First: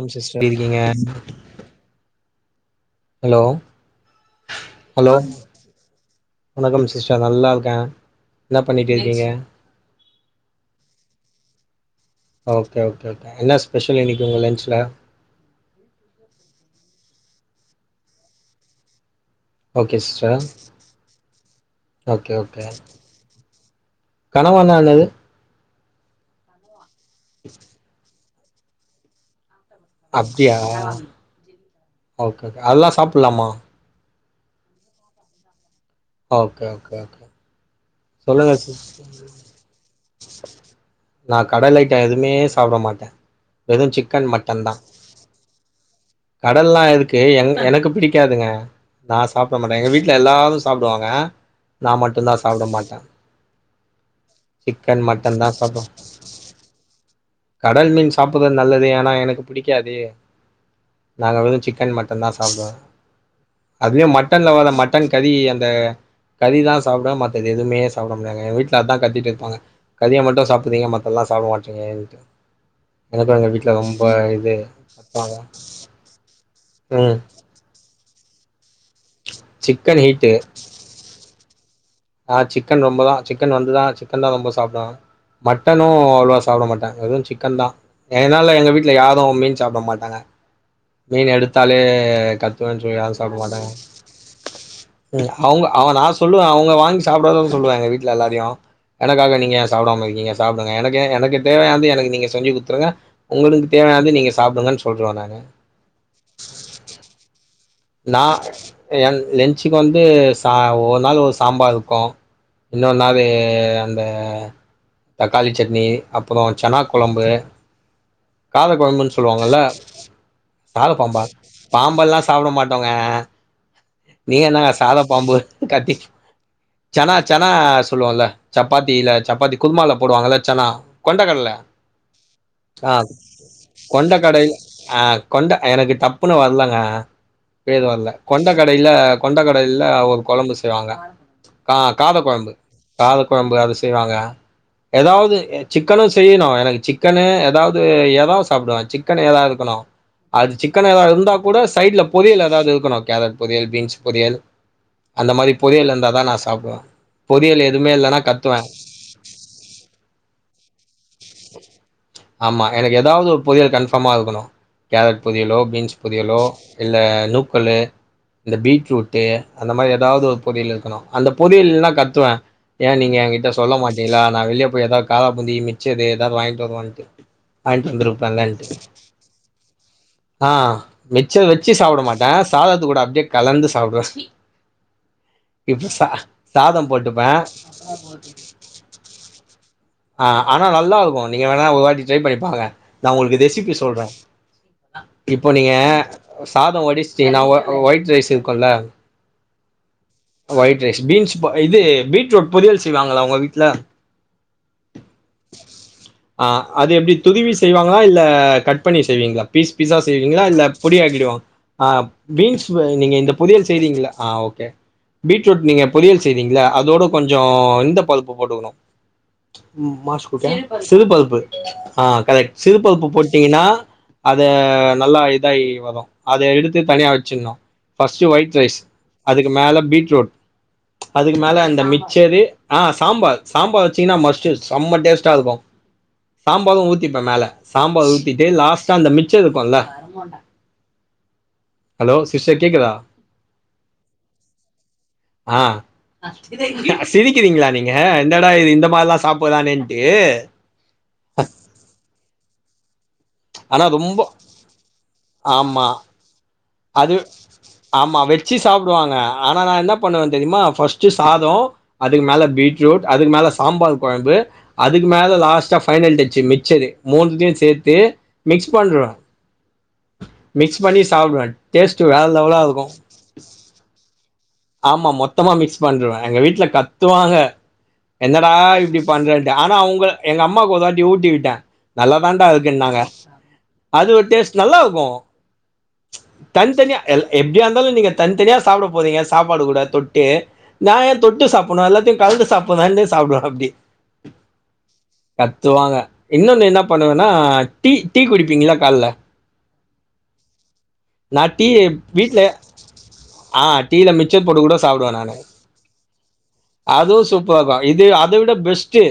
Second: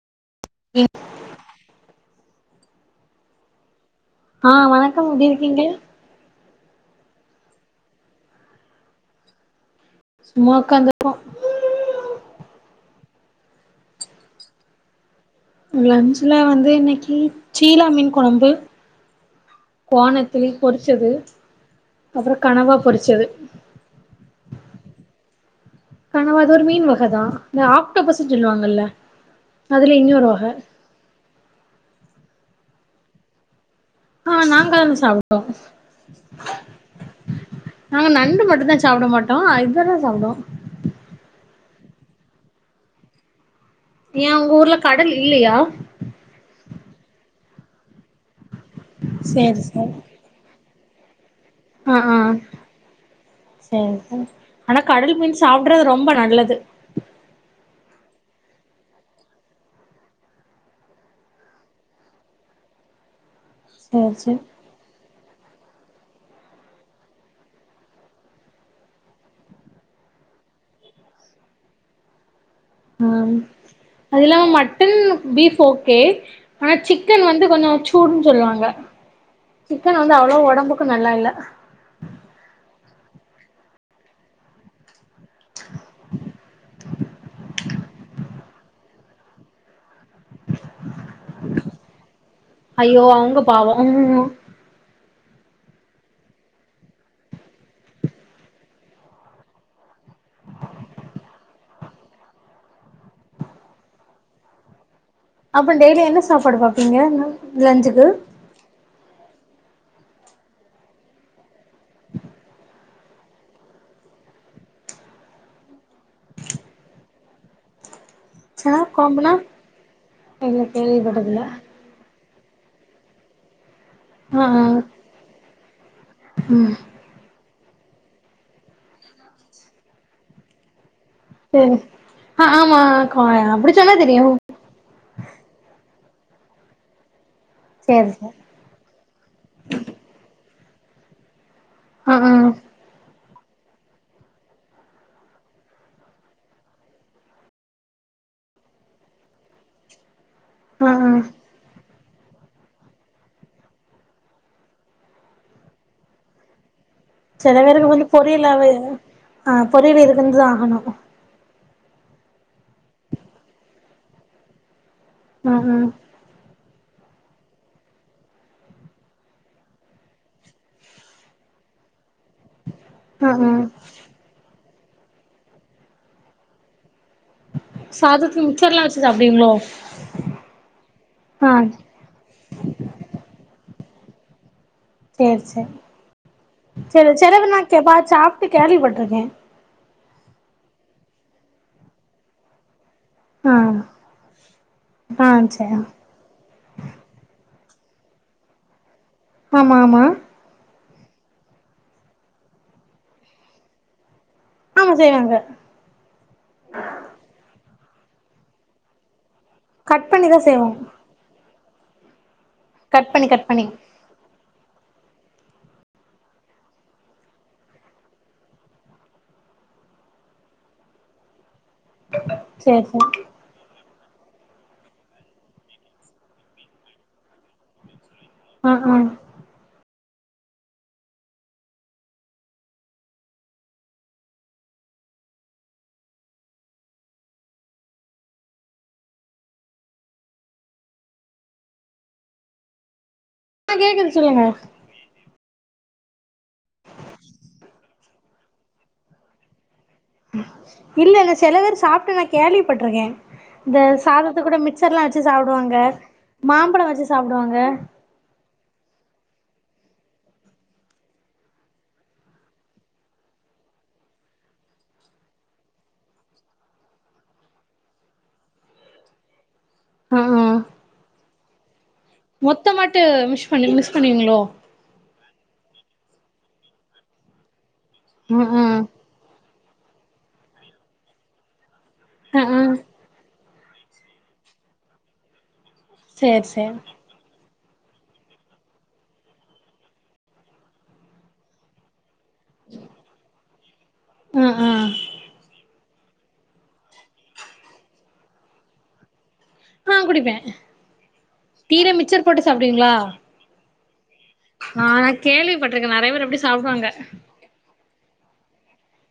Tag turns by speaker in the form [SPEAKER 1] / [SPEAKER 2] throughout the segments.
[SPEAKER 1] ஓம் sister இருக்கீங்க hello
[SPEAKER 2] ஆ வணக்கம்
[SPEAKER 1] ஹலோ
[SPEAKER 2] எப்டி இருக்கீங்க
[SPEAKER 1] வணக்கம் சிஸ்டர் நல்லார்க்கே எனா பண்ணிட் இருக்கீஙக
[SPEAKER 2] சும்மா ஒக்காந்து போ
[SPEAKER 1] ஓகே ஓகே ஓகே என்னா ஸ்பெஷல் இன்னிக் உங்க லன்ச்ல
[SPEAKER 2] லன்ச்சுல வந்து இன்னிக்கி ச்சீலா மீன் கொழம்பு
[SPEAKER 1] ஓகே சிஸ்டர்
[SPEAKER 2] கோணத்தில் பொரிச்சது அப்றோ
[SPEAKER 1] ஓகே ஓகே
[SPEAKER 2] கனவா பொறிச்சது
[SPEAKER 1] கனவானா என்னது
[SPEAKER 2] கனவா அது ஒரு மீன் வக தா இந்த ஆக்டோபஸ்ஸுன் சொல்லுவாங்கல்ல அதுல இன்யொரு வக
[SPEAKER 1] ஆ ஓகே ஓகே அல்லா சாப்புலாமா
[SPEAKER 2] ஆ நாங்கந் சாப்புட்டோ
[SPEAKER 1] ஓகே ஓகே ஓக்
[SPEAKER 2] நாங்க நண்டு மட்டு தா ச்சாப்ட மாட்டோ அதுக்தா நா சாப்டோ
[SPEAKER 1] நா கடலைட்டா எதுமே சாப்ட மாட்டே வெது சிக்கன்
[SPEAKER 2] ஏ உங்க
[SPEAKER 1] மட்டன் தா
[SPEAKER 2] ஊர்ல கடல் இல்லையா
[SPEAKER 1] கடல்லா இருக்கு என் எனக்கு பிடிக்காதுங்க நா
[SPEAKER 2] சேரி
[SPEAKER 1] சாப்ட மாட்டே
[SPEAKER 2] சேரி
[SPEAKER 1] எங்க வீட்ல எல்லாரு சாப்டுவாங்க நா மட்டுதா சாப்ட மாட்
[SPEAKER 2] செர் செ ஆனா கடல் மீன்
[SPEAKER 1] மட்டன் தா சாப்டுவே
[SPEAKER 2] சாப்ட்றது ரொம்ப நல்லது
[SPEAKER 1] கடல் மீன் சாப்புது நல்லது ஏனா எனக்கு பிடிக்காதே நாங்க வெறு சிக்கன் மட்டன் தா சாப்டுவே அதுவே
[SPEAKER 2] சேரி சேரி
[SPEAKER 1] மட்டன்ல வர மட்டன் கறி அந்த கறிதா சாப்டே மத்த எது எதுமே சாப்ட முடியாங்க எ வீட்ல அத்தா கத்திட் இருப்பாங்க கறிய மட்டு சாப்புரீங்க மத்ததல்லா சாப்ட மாட்றீங்க ஏன்ட்டு
[SPEAKER 2] ஆம் அது இல்லாம
[SPEAKER 1] இது
[SPEAKER 2] மட்டன்
[SPEAKER 1] கத்துவாங்க
[SPEAKER 2] பீஃப் ஓகே ஆனா
[SPEAKER 1] ம்
[SPEAKER 2] சிக்கன் வந்து கொஞ்சு சூடுன் ச்சொல்லுவாங்க சிக்கன் வந்து அவ்ளா ஒடம்புக்கு நல்லா இல்ல
[SPEAKER 1] ஆ சிக்கன் ரொம்பதா சிக்கன் வந்துதா சிக்கன்லா ரொம்ப சாப்டோ மட்டனு அவ்ள்வா சாப்பட மாட்டே வெறு சிக்கன் தா ஏன்னால எங்க வீட்ல யாரு மீன் சாப்ட மாட்டாங்க மீன் எடுத்தாலே கத்துவேன் சொல்லி
[SPEAKER 2] ஐயோ
[SPEAKER 1] யாரு சாப்பட
[SPEAKER 2] அவங்க
[SPEAKER 1] மாட்டாங்க
[SPEAKER 2] பாவோ
[SPEAKER 1] ம் அவுக்த நா சொல்லுவே அவுங்க வாங்கி சொல்லுவாங்க எங்க வீட்டல எல்லாரையு எனக்காக நீங்க சாப்படாம இருக்கீங்க சாப்படுங்க எனக்கு எனக்கு தேவையானந்து எனக்கு நீங்க செஞ்சு குடுத்துருங்க உங்களுக்கு தேவையாவது நீங்க சாப்டுங்கன்னு சொல்ற நானு
[SPEAKER 2] அப்ப டெய்லி என்ன சாப்பாடு சாப்டுவீங்க
[SPEAKER 1] நா எ லென்ச்சுக்கு வந்து ச ஒரு நாள் ஒரு சாம்பார் இருக்கு இல்லன்னா அது அந்த தக்காளி சட்னி அப்பறோ சென்னா கொழம்பு கால
[SPEAKER 2] சனா
[SPEAKER 1] கொழம்புன்
[SPEAKER 2] கொழம்புனா
[SPEAKER 1] சொல்லுவாங்கல்ல
[SPEAKER 2] இல்ல
[SPEAKER 1] கால பாம்பா
[SPEAKER 2] கேள்விப்பட்டதில்ல
[SPEAKER 1] பாம்பெல்லா சாப்ட மாட்டோங்க நீங்க
[SPEAKER 2] ஆ ஆ
[SPEAKER 1] என்னங்க சாத பாம்பு கட்டி
[SPEAKER 2] ம்
[SPEAKER 1] செனா செனா சொல்லுவோல சப்பாத்தில சப்பாத்தி குருமால போடுவாங்கல்ல செனா கொண்ட கல்ல
[SPEAKER 2] சேரி ஆமா
[SPEAKER 1] ஆ
[SPEAKER 2] கா அப்டி சொன்னா
[SPEAKER 1] கொண்ட
[SPEAKER 2] தெரியு
[SPEAKER 1] கடை ஆ கொண்ட எனக்கு டப்புனு வர்லங்க பேரு
[SPEAKER 2] சேரி
[SPEAKER 1] வர்ல
[SPEAKER 2] சேரி
[SPEAKER 1] கொண்ட கடையில கொண்ட கடையில ஒரு கொழம்பு செய்வாங்க கா
[SPEAKER 2] ஆ
[SPEAKER 1] காத
[SPEAKER 2] ஆ
[SPEAKER 1] குழம்பு காது கொழம்பு அத செய்வாங்க ஏதாவது சிக்கனு செய்ணு எனக்கு சிக்கனு ஏதா து எறா சாப்பிடுவே சிக்கனு எறா இருக்கணு அது
[SPEAKER 2] ஆ
[SPEAKER 1] சிக்கனு எறா
[SPEAKER 2] ஆ
[SPEAKER 1] இருந்தா கூட சைட்லப் பொரியல் ஏதாது இருக்கணு கேரட் பொரியல் பீன்ஸ் பொரியல் அந்த மாரி பொரியல் இருந்தாதா நா சாப்டுவ
[SPEAKER 2] சில பேருக்கு வந்து பொரியலாவே ஆ பொரியல் இருக்குந்தா ஆகனு
[SPEAKER 1] ஆமா எனக்கு ஏதாவது ஒரு பொறியல் கன்ஃபமா இருக்கணு கேரட்
[SPEAKER 2] ஆ
[SPEAKER 1] பொறியலோ
[SPEAKER 2] ஆ
[SPEAKER 1] பீன்ஸ் பொறியலோ இல்ல நூக்கள்ளு இந்த பீட்ரூட்டு அந்த மாரி ஏதாவது ஒரு பொறியல் இருக்கணு அந்த பொறியல் இல்லன்னா கத்துவ ஏ நீங்க
[SPEAKER 2] ஆ ஆ
[SPEAKER 1] எங்ககிட்ட சொல்ல மாட்டீங்களா நா வெளிய போய் ஏதா காரா பூந்தி மிச்சரு ஏதா வாங்கிட்டு வருவான்ட்டு வாங்கிட்டு
[SPEAKER 2] சாதத்துக்கு
[SPEAKER 1] வந்துருப்பேலன்ட்டு
[SPEAKER 2] மிச்சர்லா வச்சு சாப்டுவீங்களோ
[SPEAKER 1] ஆ மிச்சர்
[SPEAKER 2] ஆ
[SPEAKER 1] வச்சு சாப்ட மாட் ட சாதத்து கூட அப்டியே கலந்து சாப்டுவ
[SPEAKER 2] சேரி சேரி
[SPEAKER 1] இப்டி ச சாதம்
[SPEAKER 2] சேரி
[SPEAKER 1] போட்டுப்ப
[SPEAKER 2] செரவ நா கேப்பா சாப்ட்டு கேள்விப்பட்ருக்கே
[SPEAKER 1] ஆ ஆனா நல்லா இருக்கு நீங்க வேணா ஒரு வாட்டி ட்ரை பண்ணிப்பாருங்க நா உங்களுக்கு
[SPEAKER 2] ஆ
[SPEAKER 1] ரெசிபி சொல்ற
[SPEAKER 2] ஆ
[SPEAKER 1] இப்ப நீங்க
[SPEAKER 2] சேரி
[SPEAKER 1] சாதோ வடிச்சுட்டிங்கனா ஒ ஒயிட் ரைஸ் இருக்குல்ல
[SPEAKER 2] ஆமா ஆமா
[SPEAKER 1] ஆ ஒயிட் ரைஸ் பீன்ஸ் இது பீட்ரூட் பொரியல் செய் வாங்களா உங்க வீட்ல
[SPEAKER 2] ஆமா செய்வாங்க
[SPEAKER 1] ஆ அது எப்டி துருவி செய்வாங்களா இல்ல கட் பண்ணி செய்வீங்ளா பீஸ் பிஸா
[SPEAKER 2] கட் பண்ணிதா
[SPEAKER 1] செய்வீங்ளா இல்ல
[SPEAKER 2] செய்வோ
[SPEAKER 1] பொடி ஆக்கிடுவோ ஆ பீன்ஸ் ப
[SPEAKER 2] கட்
[SPEAKER 1] நீங்க
[SPEAKER 2] பண்ணி
[SPEAKER 1] இந்த
[SPEAKER 2] கட் பண்ணி
[SPEAKER 1] பொரியல் செய்றீங்ளா ஆ ஓகே பீட்ரூட் நீங்க பொரியல் செய்றீங்ளா அதோட கொஞ்சோ இந்த பருப்பு போட்டுக்கணு சிறுபருப்பு ஆ கரெக்ட்
[SPEAKER 2] சேரி
[SPEAKER 1] சிறுபருப்பு
[SPEAKER 2] சேரி
[SPEAKER 1] போட் டிங்கன்னா அத நல்லா இதாயி வரு அத எடுத்து தனியா வச்சிர்ணு ஃபர்ஸ்ட்டு ஒயிட்
[SPEAKER 2] ஆ
[SPEAKER 1] ரைஸ்
[SPEAKER 2] ஆ
[SPEAKER 1] அதுக்கு மேல பீட்ரூட் அதுக்கு மேல அந்த மிச்சரு ஆ சாம்பார் சாம்பார் வச்சிங்கன்னா மஸ்ட்டு செம்ம டேஸ்ட்டா இருக்கு சாம்பாரு ஊத்திப்ப மேல சாம்பார் ஊத்திட்டு லாஸ்ட்டா அந்த மிச்ச இருக்குல்ல ஹலோ சிஸ்டர் கேக்குதா
[SPEAKER 2] ஆ கேக்குது சொல்லுங்க
[SPEAKER 1] ஆ சிரிக்கிறீங்ளா நீங்க என்டா இது இந்த மாரில்லா சாப்பறானேன்ட்டு
[SPEAKER 2] இல்லல்ல செல பேர் சாப்ட்டு நா கேள்விப்பட்ருக்கே இந்த
[SPEAKER 1] ஆனா ரொம்ப
[SPEAKER 2] சாதத்துக் குட மிச்சர்லா வச்சி சாப்டுவாங்க
[SPEAKER 1] ஆமா
[SPEAKER 2] மாம்பழோ வச்சு
[SPEAKER 1] அது
[SPEAKER 2] சாப்டுவாங்க
[SPEAKER 1] ஆமா வெச்சி சாப்டுவாங்க ஆனா நா என்ன பண்ணுவே தெரிமா ஃபர்ஸ்ட்டு சாதோ அதுக்கு மேல பீட்ரோட் அதுக்கு மேல சாம்பார் கொழம்பு அதுக்கு மேல லாஸ்ட்டா ஃபைனல் டச்சு மிச்சரு மூனுத்தியு சேத்து மிக்ஸ் பண்ருவே மிக்ஸ் பண்ணி சாப்டுவே டேஸ்ட்டு வேற லெவலா
[SPEAKER 2] மொத்த
[SPEAKER 1] இருக்கு
[SPEAKER 2] மாட்டு மிஸ் பண்ணு மிஸ் பண்ணுவீங்ளோ
[SPEAKER 1] ஆமா மொத்தமா மிக்ஸ் பண்ருவே எங்க வீட்ல கத்துவாங்க
[SPEAKER 2] ம்
[SPEAKER 1] என்னடா
[SPEAKER 2] ம்
[SPEAKER 1] இப்டி பண்றேன்டு ஆனா அவங்க எங்க அம்மாக்கு ஒரு தாட்டி ஊட்டி விட்டே
[SPEAKER 2] ஆ
[SPEAKER 1] நல்லாதான்டா
[SPEAKER 2] ஆ
[SPEAKER 1] இருக்குன்னாங்க அது ஒரு டேஸ்ட் நல்லாருக்கு
[SPEAKER 2] சேரி
[SPEAKER 1] தனி
[SPEAKER 2] சேரி
[SPEAKER 1] தனியா எல் எப்டியாருந்தாலு நீங்க தனி தனியா சாப்ட போறீங்க சாப்பாடு கூட தொட்டு நா ஏ தொட்டு சாப்புட்னு எல்லாத்யு கழன்டு சாப்பதா இருந்தா சாப்டுவே அப்டி
[SPEAKER 2] அ அ
[SPEAKER 1] கத்துவாங்க இன்னொன்னு என்ன பண்ணுவேனா டீ டீ குடிப்பீங்ள கால்ல
[SPEAKER 2] ஆ குடிப்பே
[SPEAKER 1] நா டீயே
[SPEAKER 2] டீல மிச்சர்
[SPEAKER 1] வீட்ல
[SPEAKER 2] போட்டு சாப்டுவீங்களா
[SPEAKER 1] ஆ டீல மிச்சர் போட்டு குட
[SPEAKER 2] ஆ நா
[SPEAKER 1] சாப்டுவே நானு
[SPEAKER 2] கேள்விப்பட்டிருக்கே நெறைய பேர் அப்டி சாப்டுவாங்க
[SPEAKER 1] அதுவு சூப் நா வா இது அத விட பெஸ்ட்டு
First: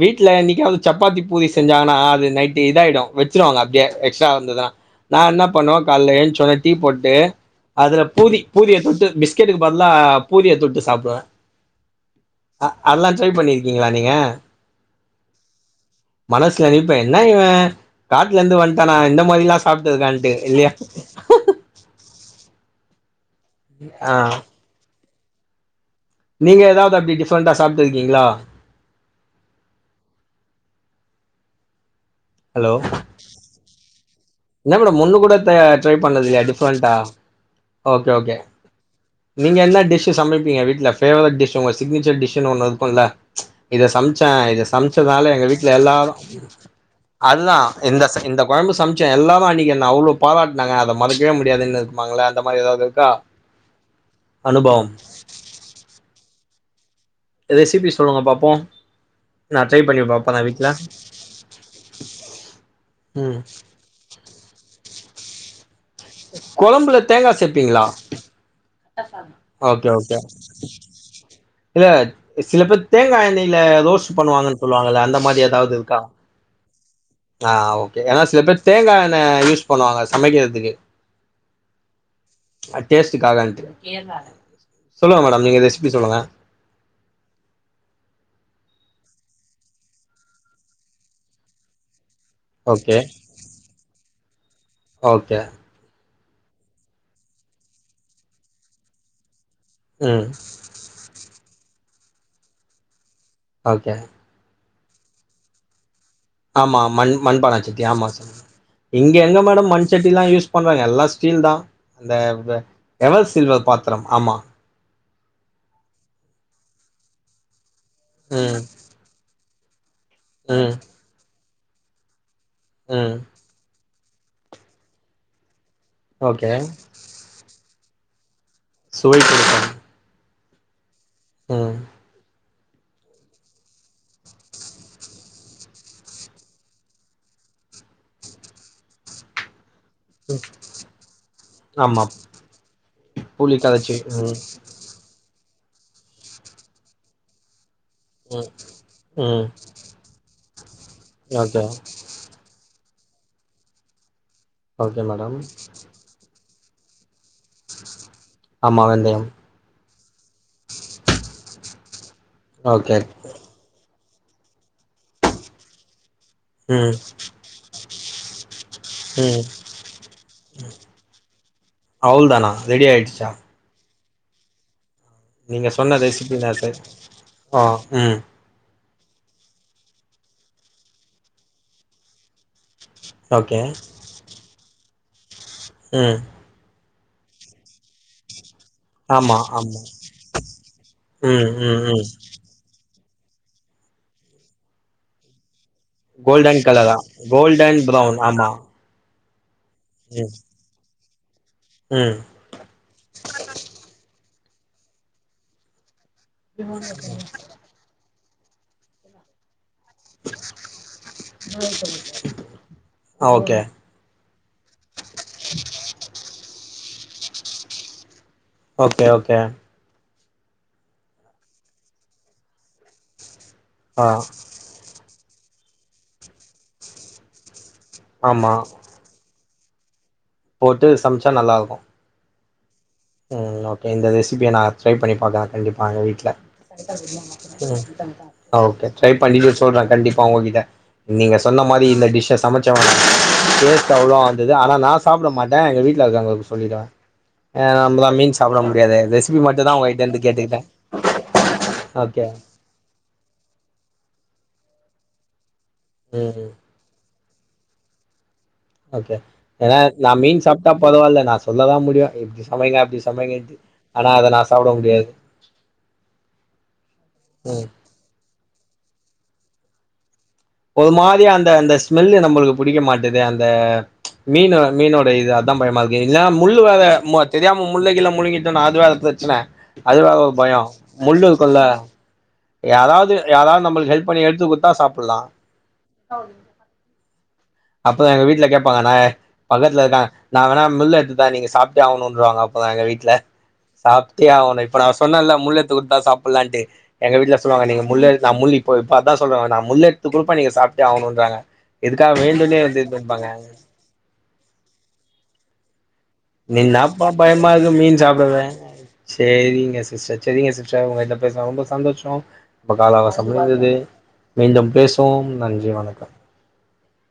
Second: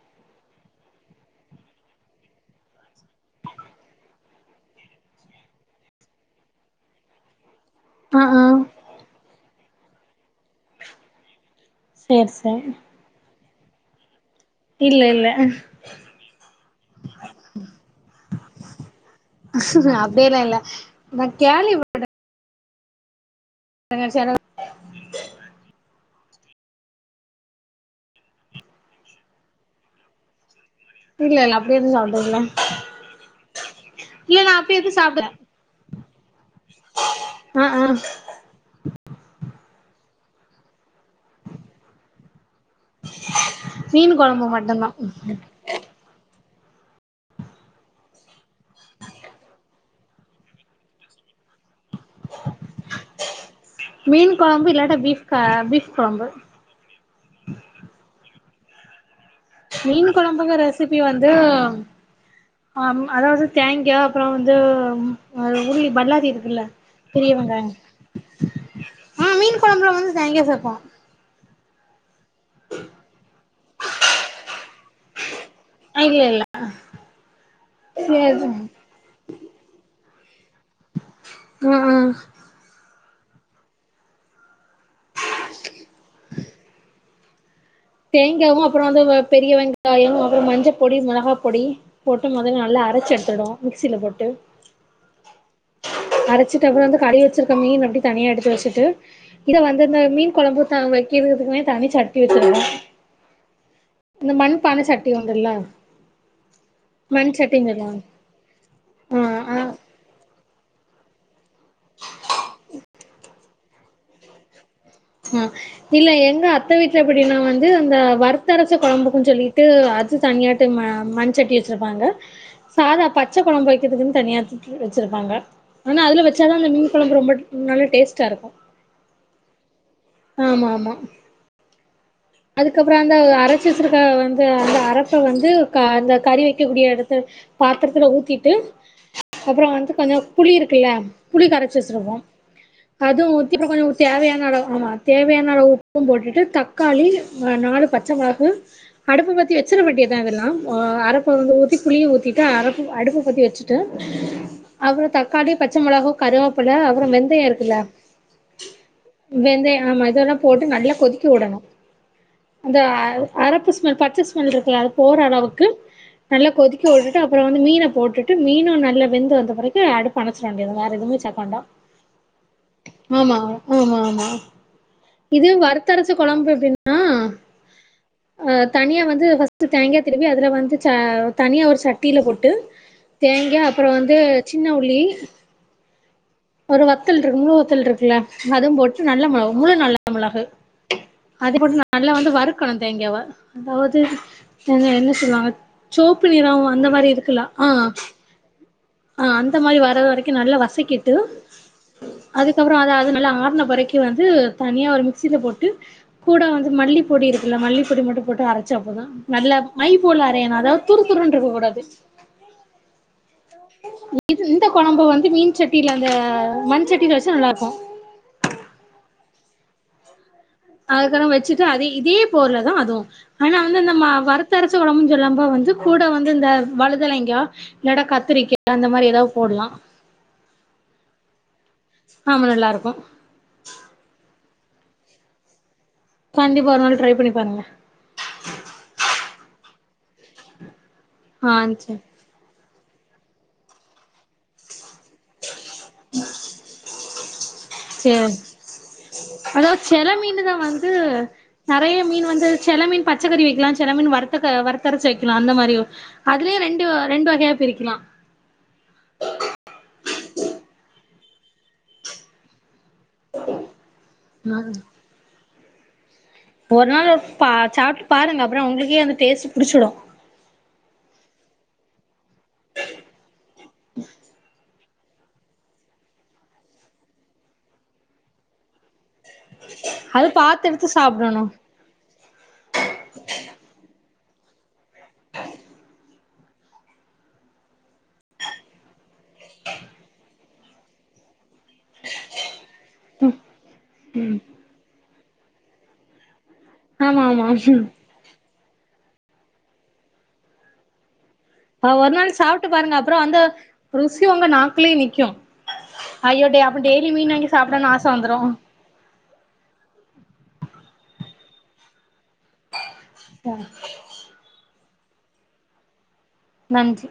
[SPEAKER 1] வீட்ல என்னிக்காது சப்பாத்தி பூரி செஞ்சாங்கன்னா அது நைட்டு இதாயிடு வெச்சுருவாங்க அப்டியே எக்ஸ்ட்டா வந்ததா நா என்னா பண்ணுவே கால்ல ஏன்ச்ச ஒடனே டீ போட்டு அதுல
[SPEAKER 2] ஆ
[SPEAKER 1] பூதி
[SPEAKER 2] ஆ
[SPEAKER 1] பூதிய தொட்டு மிஸ் பிஸ்கட்டு பதிலா பூரிய தொட்டு சாப்வே
[SPEAKER 2] சேர் சேரி
[SPEAKER 1] அதெல்லா ட்ரை பண்ணி ர்க்கீங்களா நீங்க
[SPEAKER 2] இல்ல இல்ல
[SPEAKER 1] மனசுல நெனப்பே என்னா இவ காட்ல இருந்து வன்ட்டானா இந்த மாரிலா சாப்ட்டு இருக்கான்ட்டு
[SPEAKER 2] அப்டியெல்லா இல்ல
[SPEAKER 1] இல்லயா
[SPEAKER 2] நா கேள்விபட்டே
[SPEAKER 1] ஆ
[SPEAKER 2] சில
[SPEAKER 1] நீங்க எதாது அப்டி டிஃப்ரெண்டா சாப்ட்ருக்கீங்களா
[SPEAKER 2] இல்ல இல்ல அப்டிய எதுவு சாப்ட்டது இல்ல நா அப்டி
[SPEAKER 1] என்னா
[SPEAKER 2] எதுவு
[SPEAKER 1] மேடம் ஒன்னு
[SPEAKER 2] சாப்டல
[SPEAKER 1] கூட த ட்ரை பண்ணது இல்லயா டிஃபரண்டா
[SPEAKER 2] ஆ ஆ
[SPEAKER 1] ஓகே ஓகே நீங்க என்னா டிஸ்ஸு சமப்பீங்க வீட்ல ஃபேவரட் டிஸு ஒங்க சிக்னிச்சர் டிஸுனு ஒன்னு இருக் குல இத
[SPEAKER 2] மீன்
[SPEAKER 1] சமச்சே
[SPEAKER 2] கொழம்பு
[SPEAKER 1] இத
[SPEAKER 2] மட்டுந்தா
[SPEAKER 1] சமைச்சதுனால எங்க வீட்ல எல்லாரு அதுதா இந்த செக இந்த கொழம்பு சமச்சே எல்லாரு அன்னிக் என்ன அவ்ளோ பாராட்டனாங்க அத மறக்கவே முடியாது என்னெது மங்கள அந்த மாரி எதாது இருக்கா
[SPEAKER 2] மீன் கொழம்பு
[SPEAKER 1] அனுபவம்
[SPEAKER 2] இல்லாட்ட பீஃப்க பீஃப் கொழம்பு
[SPEAKER 1] ரெசிபி சொல்லுங்க பாப்போ நா ட்ரை பண்ணி
[SPEAKER 2] மீன்
[SPEAKER 1] பாப்பே நா
[SPEAKER 2] கொழம்புங்க
[SPEAKER 1] வீட்ல
[SPEAKER 2] ரெசிபி வந்து ம் அதாது தேங் கா அப்றோ வந்து உருளி பல்லாரி இருக்குல்ல
[SPEAKER 1] கொழம்புல தேங்கா
[SPEAKER 2] பெரிய வெங்காயோ
[SPEAKER 1] சேப்பீங்களா
[SPEAKER 2] ஆ மீன்
[SPEAKER 1] ஓகே
[SPEAKER 2] கொழம்புல வந்து
[SPEAKER 1] ஓகே
[SPEAKER 2] தேங்கா சேப்போ
[SPEAKER 1] இல்ல சில பேர் தேங்கா எண்ணெயில ரோஸ்ட் பண்ணுவாங்கன்னு சொல்லுவாங்கல அந்த மாரி எதாது
[SPEAKER 2] இல்லல்ல
[SPEAKER 1] ஆ ஓகே ஏனா சில பேர் தேங்கா எண்ணெ யூஸ் பண்ணுவாங்க சமைக்கிறதுக்கு
[SPEAKER 2] ஆ
[SPEAKER 1] டேஸ்ட்டுகாகன்டு சொல்லுங்க மேடம் நீங்க ரெசிபி சொல்லுங்க
[SPEAKER 2] தேங்காவு அப்புறோ வந்து வ பெரிய வெங்காயோ அப்புற மஞ்சப் பொடி மிளகாப் பொடி போட்டு மொதல்ல நல்லா
[SPEAKER 1] ஓகே
[SPEAKER 2] அரைச்சு எடுத்துடு மிக்ஸில போட்டு
[SPEAKER 1] ஓகே
[SPEAKER 2] அரைச்சிட்டு அப்புற வந்து கழிவி வச்சிருக்க மீன்ன அப்டி தனியா எடுத்து வச்சுட்டு இத வந் து இந்த
[SPEAKER 1] ம்
[SPEAKER 2] மீன் கொழம்பு தா வெக்கிறதுக்குமே தனி சட்டி வச்சுருகோ
[SPEAKER 1] ஓகே
[SPEAKER 2] இந்த மண்பானை சட்டி உண்டுல்ல
[SPEAKER 1] ஆமா மண் மண்பானா
[SPEAKER 2] சட்டின்னு
[SPEAKER 1] செட்டி
[SPEAKER 2] சொல்லுவாங்க
[SPEAKER 1] ஆமா இங்க
[SPEAKER 2] ஆ
[SPEAKER 1] எங்க
[SPEAKER 2] ஆ
[SPEAKER 1] மேடம் மண் சட்டிலா யூஸ் பண்றாங்க எல்லா ஸ்டீல் தா இந்த அந்த எவல் சில்வர் பாத்திரம் ஆமா
[SPEAKER 2] ஆ இல்ல எங்க அத்தை வீட்டுல எப்டின்னா வந்து அந்த
[SPEAKER 1] ம்
[SPEAKER 2] வருத்தரச கொழம்புக்குன்னு சொல்லி ட்டு அது தனியாட்டு
[SPEAKER 1] ம்
[SPEAKER 2] ம மண் சட்டி வச்சுருப்பாங்க சாதா
[SPEAKER 1] ம்
[SPEAKER 2] பச்ச கொழம்பு வக்கிறதுக்குன்னு தனியாத்து வச்சிருப்பாங்க ஆனா அதுல
[SPEAKER 1] ஓகே
[SPEAKER 2] வச்சாதா அந்த மீன் கொழம்பு ரொம்ப நல்ல டேஸ்ட்டா இருக்கு
[SPEAKER 1] சுவை குடுக்கும்
[SPEAKER 2] ஆமா ஆமா
[SPEAKER 1] ம்
[SPEAKER 2] அதுக்கப்புற அந்த அரைச்சி வச்சிருக்க வந்து அந்த அரைப்ப வந்து க அந்த கறி வெக்கக்க கூடிய எடத்துல பாத்திரத்துல ஊத்திட்டு அப்புற வந்து கொஞ்சோ
[SPEAKER 1] ம்
[SPEAKER 2] புளி இருக்குல்ல புளி கரைச்சு
[SPEAKER 1] ஆமா
[SPEAKER 2] வச்சிருவோ அதுவும் ஊத்தி
[SPEAKER 1] புளி
[SPEAKER 2] இப்ப கொஞ்ச
[SPEAKER 1] கரச்சி ம்
[SPEAKER 2] தேவையான அளவு ஆமா தேவையான அளவு உப்பும் போட்டுட்டு தக்காளி நாலு பத்து பச்ச மொளகு
[SPEAKER 1] ம்
[SPEAKER 2] அடுப்பு
[SPEAKER 1] ம்
[SPEAKER 2] பத்தி வச்சிட வேட்டியதுதான் இதெல்லா ஒ அரப்ப வந்து
[SPEAKER 1] ஓகே
[SPEAKER 2] ஊத்தி புளியு ஊத்தி அ அரப்பு அடுப்பு பத்தி வச்சுட்டு
[SPEAKER 1] ஓகே
[SPEAKER 2] அப்புற
[SPEAKER 1] மேடம்
[SPEAKER 2] தக்காளி பச்சை மொளக கருவேப்பல அப்புற வெந்தய இருக் கில்ல
[SPEAKER 1] ஆமா வெந்தயம்
[SPEAKER 2] வெந்தய ஆமா இதல்லாம் போட்டு நல்லா கொதிக்க விடணு அந்த
[SPEAKER 1] ஓகே
[SPEAKER 2] அரப்பு ஸ்மெல் பச்சை ஸ்மெல் இருக்குது போற அளவுக்கு நல்லா கொதிக்க
[SPEAKER 1] ம்
[SPEAKER 2] விட்டுட்டு அப்புறோ இந்த மீன போட்டுட்டு மீன நல்ல வெந்து
[SPEAKER 1] ம்
[SPEAKER 2] வந்த பிறகு அடுப்ப அணைச்சிட வேண்டியது தா வேற எதுவுமே சேக்க வேண்டா
[SPEAKER 1] அவ்ளோதானா ரெடி ஆயிடுச்சா
[SPEAKER 2] ஆமா ஆமா ஆமா இது
[SPEAKER 1] நீங்க சொன்ன
[SPEAKER 2] வருத்தரச்சி
[SPEAKER 1] ரெசிபி
[SPEAKER 2] கொழம்பு
[SPEAKER 1] தா சார்
[SPEAKER 2] எப்டின்னா
[SPEAKER 1] ஆ ம்
[SPEAKER 2] அ தனியா வந்து ஃபர்ஸ்ட் தேங்காய் திருவி அதுல வந்து ச தனியா ஒரு சட்டியில போட்டு தேங்க
[SPEAKER 1] ஓகே
[SPEAKER 2] அப்புற வந்து சின்னவுள்ளி
[SPEAKER 1] ம்
[SPEAKER 2] ஒரு வத்தல் இருக்கு முழு வத்தல் இருக்குல்ல அதுவு போட்டு நல்ல
[SPEAKER 1] ஆமா
[SPEAKER 2] மொ முழு
[SPEAKER 1] ஆமா
[SPEAKER 2] நல்ல மொளகு
[SPEAKER 1] ம்
[SPEAKER 2] அதே
[SPEAKER 1] ம்
[SPEAKER 2] போட்ட
[SPEAKER 1] ம்
[SPEAKER 2] நல்லா வந்து வறுக்கணு தேங்காவ அதாவதுங்க என்ன சொல்லுவாங்க சோப்பு நிறோ
[SPEAKER 1] கோல்டன்
[SPEAKER 2] அந்த
[SPEAKER 1] கலரா
[SPEAKER 2] மாரி இருக்குல்லா ஆ
[SPEAKER 1] கோல்டன் ப்ரவுன் ஆமா
[SPEAKER 2] ஆ அந்த மாரி வர்ற வரைக்கு
[SPEAKER 1] ம்
[SPEAKER 2] நல்லா வசக்கிட்டு
[SPEAKER 1] ம்
[SPEAKER 2] அதுக்கப்புற அத அது நல்லா ஆறன பறைக்கு வந்து தனியா ஒரு மிக்சில போட்டு கூட வந்து மல்லிப்பொடி இருக்குல்ல மல்லிப்ப பொடி மட்டு போட்டு அரைச்சா போது நல்ல மை போல அறையணு அதாவது துரு துருன்னு இருக்க கூடாது
[SPEAKER 1] அ ஓகே
[SPEAKER 2] இ இந்த கொழம்பு வந்து மீன் சட்டியில அந்த மண்சட்டில வச்சா நல்லா இருக்கு
[SPEAKER 1] ஓகே ஓகே
[SPEAKER 2] அதுக்கற வச்சுட்டு அதே இதே போருல தா அதுவு ஆனா வந்து அந்த ம
[SPEAKER 1] ஆ
[SPEAKER 2] வரத்தர ச்ச கொழம்புன்னு சொல்ல வந்து கூட வந்து இந்த வலதுலைங்க இல்லட
[SPEAKER 1] ஆமா
[SPEAKER 2] கத்திரிக்க அந்த மாரி ஏதாவது போட்லா
[SPEAKER 1] போட்டு சமச்சா நல்லா இருக்கு
[SPEAKER 2] ஆமா நல்லா இருக்கு
[SPEAKER 1] ம் ஓகே இந்த ரெசிபிய நா ட்ரை பண்ணி பாக்க கண்டிப்பாங்க எங்க வீட்ல
[SPEAKER 2] கண்டிப்பா ஒரு நாள் ட்ரை பண்ணி பாருங்க
[SPEAKER 1] ஓகே ட்ரை பண்ணிட்டு சொல்றே கண்டிப்பா உங்ககிட்ட நீங்க
[SPEAKER 2] ஆ
[SPEAKER 1] சொன்ன மாரி
[SPEAKER 2] சேரி
[SPEAKER 1] இந்த டிஷ்ஷ சமைச்ச வே டேஸ்ட் அவ்ளோ வந்துது ஆனா நா சாப்பிட மாட்டே எங்க வீட்ல இருக்கவுங்ளுக்கு சொல்லிடுவே ஏ நம்மளா
[SPEAKER 2] செரி
[SPEAKER 1] மீன் சாப்ட முடியாது ரெசிபி மட்டுந்தா
[SPEAKER 2] அதாவ்து
[SPEAKER 1] உங்ககிட்ட
[SPEAKER 2] செல
[SPEAKER 1] இருந்து
[SPEAKER 2] மீன்னுதா
[SPEAKER 1] கேட்டுக்கிட்டே
[SPEAKER 2] வந்து நறைய
[SPEAKER 1] ஓகே
[SPEAKER 2] மீன் வந்து செலமீன் பச்சக்கறி வைக்கலா செமீன் வர வருத் வருத்தரச்சு வைக்கலா அந்த மாதிரி
[SPEAKER 1] ம்
[SPEAKER 2] அதுலே ரெண்டு வகையா பிரிக்கலா
[SPEAKER 1] ஓகே ஏன்னா நா மீன் சாப்ட்டா பரவால்ல நா சொல்லதா முடியும் இப்டி சமைங்க அப்டி சமைங்கன்ட்டு ஆனா அத நா
[SPEAKER 2] ம்
[SPEAKER 1] சாப்ட முடியாது
[SPEAKER 2] ஒரு நாள் ஒரு பா
[SPEAKER 1] ம்
[SPEAKER 2] சாப்ட்டு பாருங்க அப்றோ உங்ளுக்கே அந்த டேஸ்ட் புடிச்சிடு
[SPEAKER 1] ஒரு மாதிரி அந்த அந்த ஸ்மெல்லு நம்ளுக்கு புடிக்க மாட்டது அந்த மீன்னு மீனோட இது அதா பயமா இருக்கு இல்லனா முள்ளு வேற தெரியாம முள்ளுகிள்ளு முழுங்கிட்டோனா அது வேற பிரச்சன அது வேற ஒரு பயோ
[SPEAKER 2] பாத்து எடுத்து
[SPEAKER 1] முள்ளு
[SPEAKER 2] சாப்டணு
[SPEAKER 1] இருக்குள்ள யாராவ்து யாராவ்து நம்ளுக்கு ஹெல்ப் பண்ணி எடுத்து குடுத்தா சாப்புட்லா அப்போ எங்க வீட்டல கேப்பாங்க நா பக்கத்துல இருக்காங்க நா வேணா மிள்ளு எட்த்துதா நீங்க சாப்பிட்டே ஆவ்ணுன்றவாங்க எங்க வீட் ல சாப்பிட்டே ஆவுணு இப்ப நா சொன்னேல்லே முள்ள எட்த்து குடுத்தா சாப்புல்லான்ட்டு எங்க
[SPEAKER 2] ஆமா
[SPEAKER 1] வீட்ல
[SPEAKER 2] ஆமா
[SPEAKER 1] சொல்லுவாங்க நீ முள்ள நா முள் இப்ப இப்ப அதா சொல்றாங்க நா முள்ள எடுத்து குடுப்ப நீ சாப்ட்டே ஆகணுன்றாங்க
[SPEAKER 2] அ ஒரு
[SPEAKER 1] எதுக்காக
[SPEAKER 2] நாள்
[SPEAKER 1] வேண்டுனே
[SPEAKER 2] சாப்ட்டு
[SPEAKER 1] வந்து
[SPEAKER 2] பாருங்க அப்றோ
[SPEAKER 1] இதுன்பாங்க
[SPEAKER 2] அந்த ருசி ஒங்க நாக்லே நிக்கு ஐயோ டே அப்ப
[SPEAKER 1] என்னாப்பா
[SPEAKER 2] டெய்லியு மீன் வாங்கி
[SPEAKER 1] பயமா இருக்கு
[SPEAKER 2] சாப்டன்னு
[SPEAKER 1] மீன்
[SPEAKER 2] ஆச வந்துரு
[SPEAKER 1] சாப்டவே சேரிங்க சிஸ்டர் சேரிங்க சிஸ்டர் உங்கல்ட பேசுனது ரொம்ப சந்தோஷோ நம்ப கால அவகாசோ முடிஞ்சது மீண்டும் பேசுவோம் நன்றி வணக்கம்
[SPEAKER 2] நன்றி